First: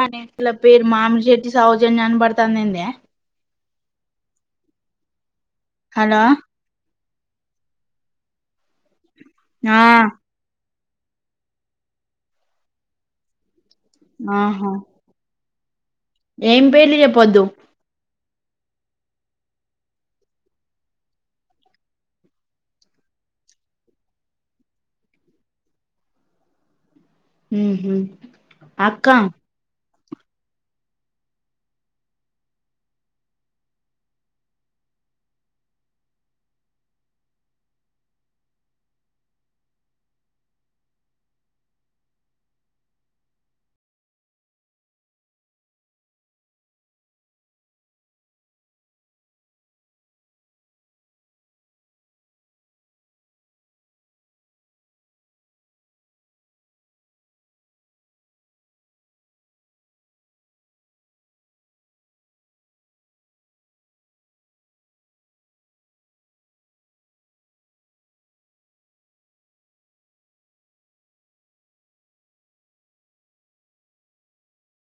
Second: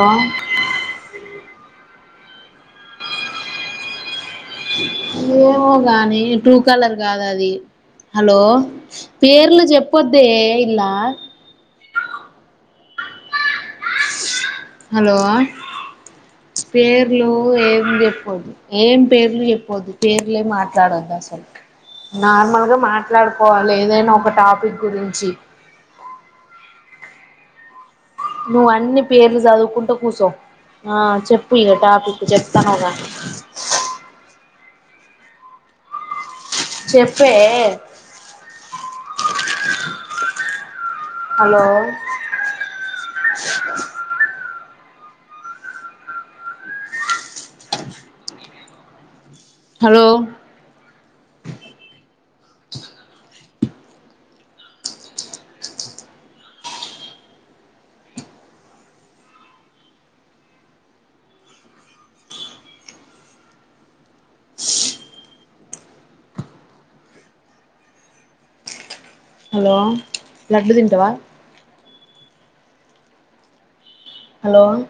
లో ఇట్ల పేరు మామ్ జెట్టి సౌజన్య అని పాడ్ తన్నింద ఏమో గాని హలో ట్రూ కాలర్ గాదది హలో పేర్లు ఆ చెప్పొద్దె ఇలా ఆహా హలో ఏం పేర్లు చెప్పొద్దు ఏం చెప్ ద్దు ఏం పేర్లు చెప్పొద్దు పేర్లేమ్ మాట్లాడద్దసలు నార్మల్గా మాట్లాడుకోవాలి ఏదైనా ఒక టాపిక్ గురించి మ్మ్ హ్మ్ నువ్వు అన్ని అక్క పేర్లు జదువుకుంట పో కుసో ఆ చెప్పుఇగ టాపికు చెప్తానవ్ గ చెప్పే హలో హలో హలో లడ్డు తింటవా హలో